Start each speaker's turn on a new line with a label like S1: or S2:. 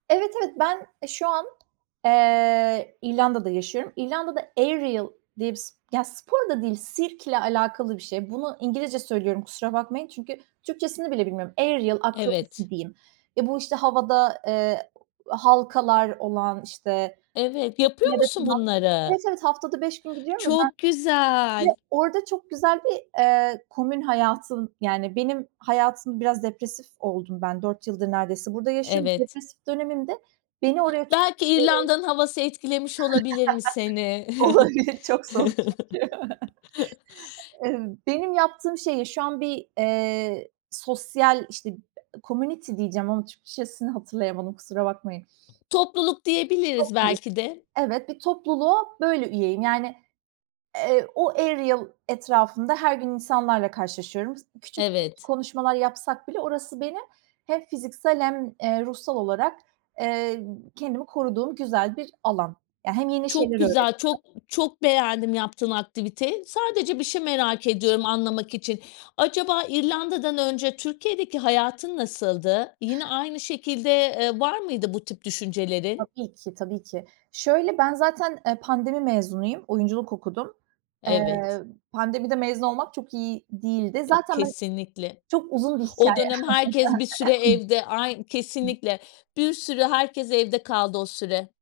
S1: Evet, evet. Ben, e, şu an, eee, İrlanda'da yaşıyorum. İrlanda'da aerial diye bir s ya, spor da değil, sirkle alakalı bir şey. Bunu İngilizce söylüyorum, kusura bakmayın; çünkü Türkçesini bile bilmiyorum. Aerial
S2: Evet.
S1: akrobasi diyeyim. Eee, bu işte havada, eee, halkalar olan, işte.
S2: Evet. Yapıyor musun
S1: [unintelligible]
S2: bunları?
S1: Evet, evet, haftada 5 gün gidiyorum ya
S2: Çok
S1: ben ve
S2: güzel.
S1: orada çok güzel bir, eee, komün hayatım Yani, benim hayatım biraz depresif oldum ben. 4 yıldır neredeyse burada yaşıyorum.
S2: Evet.
S1: Depresif dönemimde beni oraya tut
S2: Belki İrlanda'nın havası etkilemiş olabilir mi,
S1: [unintelligible]
S2: seni?
S1: Olabilir, çok soğuk çünkü. Eee, benim yaptığım şeye şu an bir, eee, sosyal, işte community diyeceğim ama Türkçesini hatırlayamadım, kusura bakmayın.
S2: Topluluk diyebiliriz,
S1: Topluluk.
S2: belki de.
S1: Evet, bir topluluğa böyle üyeyim. Yani, eee, o, aerial etrafında her gün insanlarla karşılaşıyorum. Küçük ko
S2: Evet.
S1: konuşmalar yapsak bile, orası benim hem fiziksel hem, eee, ruhsal olarak, eee, kendimi koruduğum güzel bir alan. Eee, hem yeni şeyler
S2: Çok güzel,
S1: öğreniyorum.
S2: çok çok beğendim, yaptığın aktiviteyi. Sadece bir şey merak ediyorum, anlamak için. Acaba İrlanda'dan önce Türkiye'deki hayatın nasıldı? Yine aynı şekilde, eee, var mıydı bu tip düşüncelerin?
S1: Tabii ki, tabii ki. Şöyle, ben zaten, e, pandemi mezunuyum; oyunculuk okudum.
S2: Evet.
S1: Eee, pandemide mezun olmak çok iyi değildi.
S2: E,
S1: Zaten ben
S2: kesinlikle.
S1: çok uzun bir
S2: O
S1: hikâye.
S2: dönem herkes bir süre evde Ay, kesinlikle. Bir sürü, herkes evde kaldı o süre.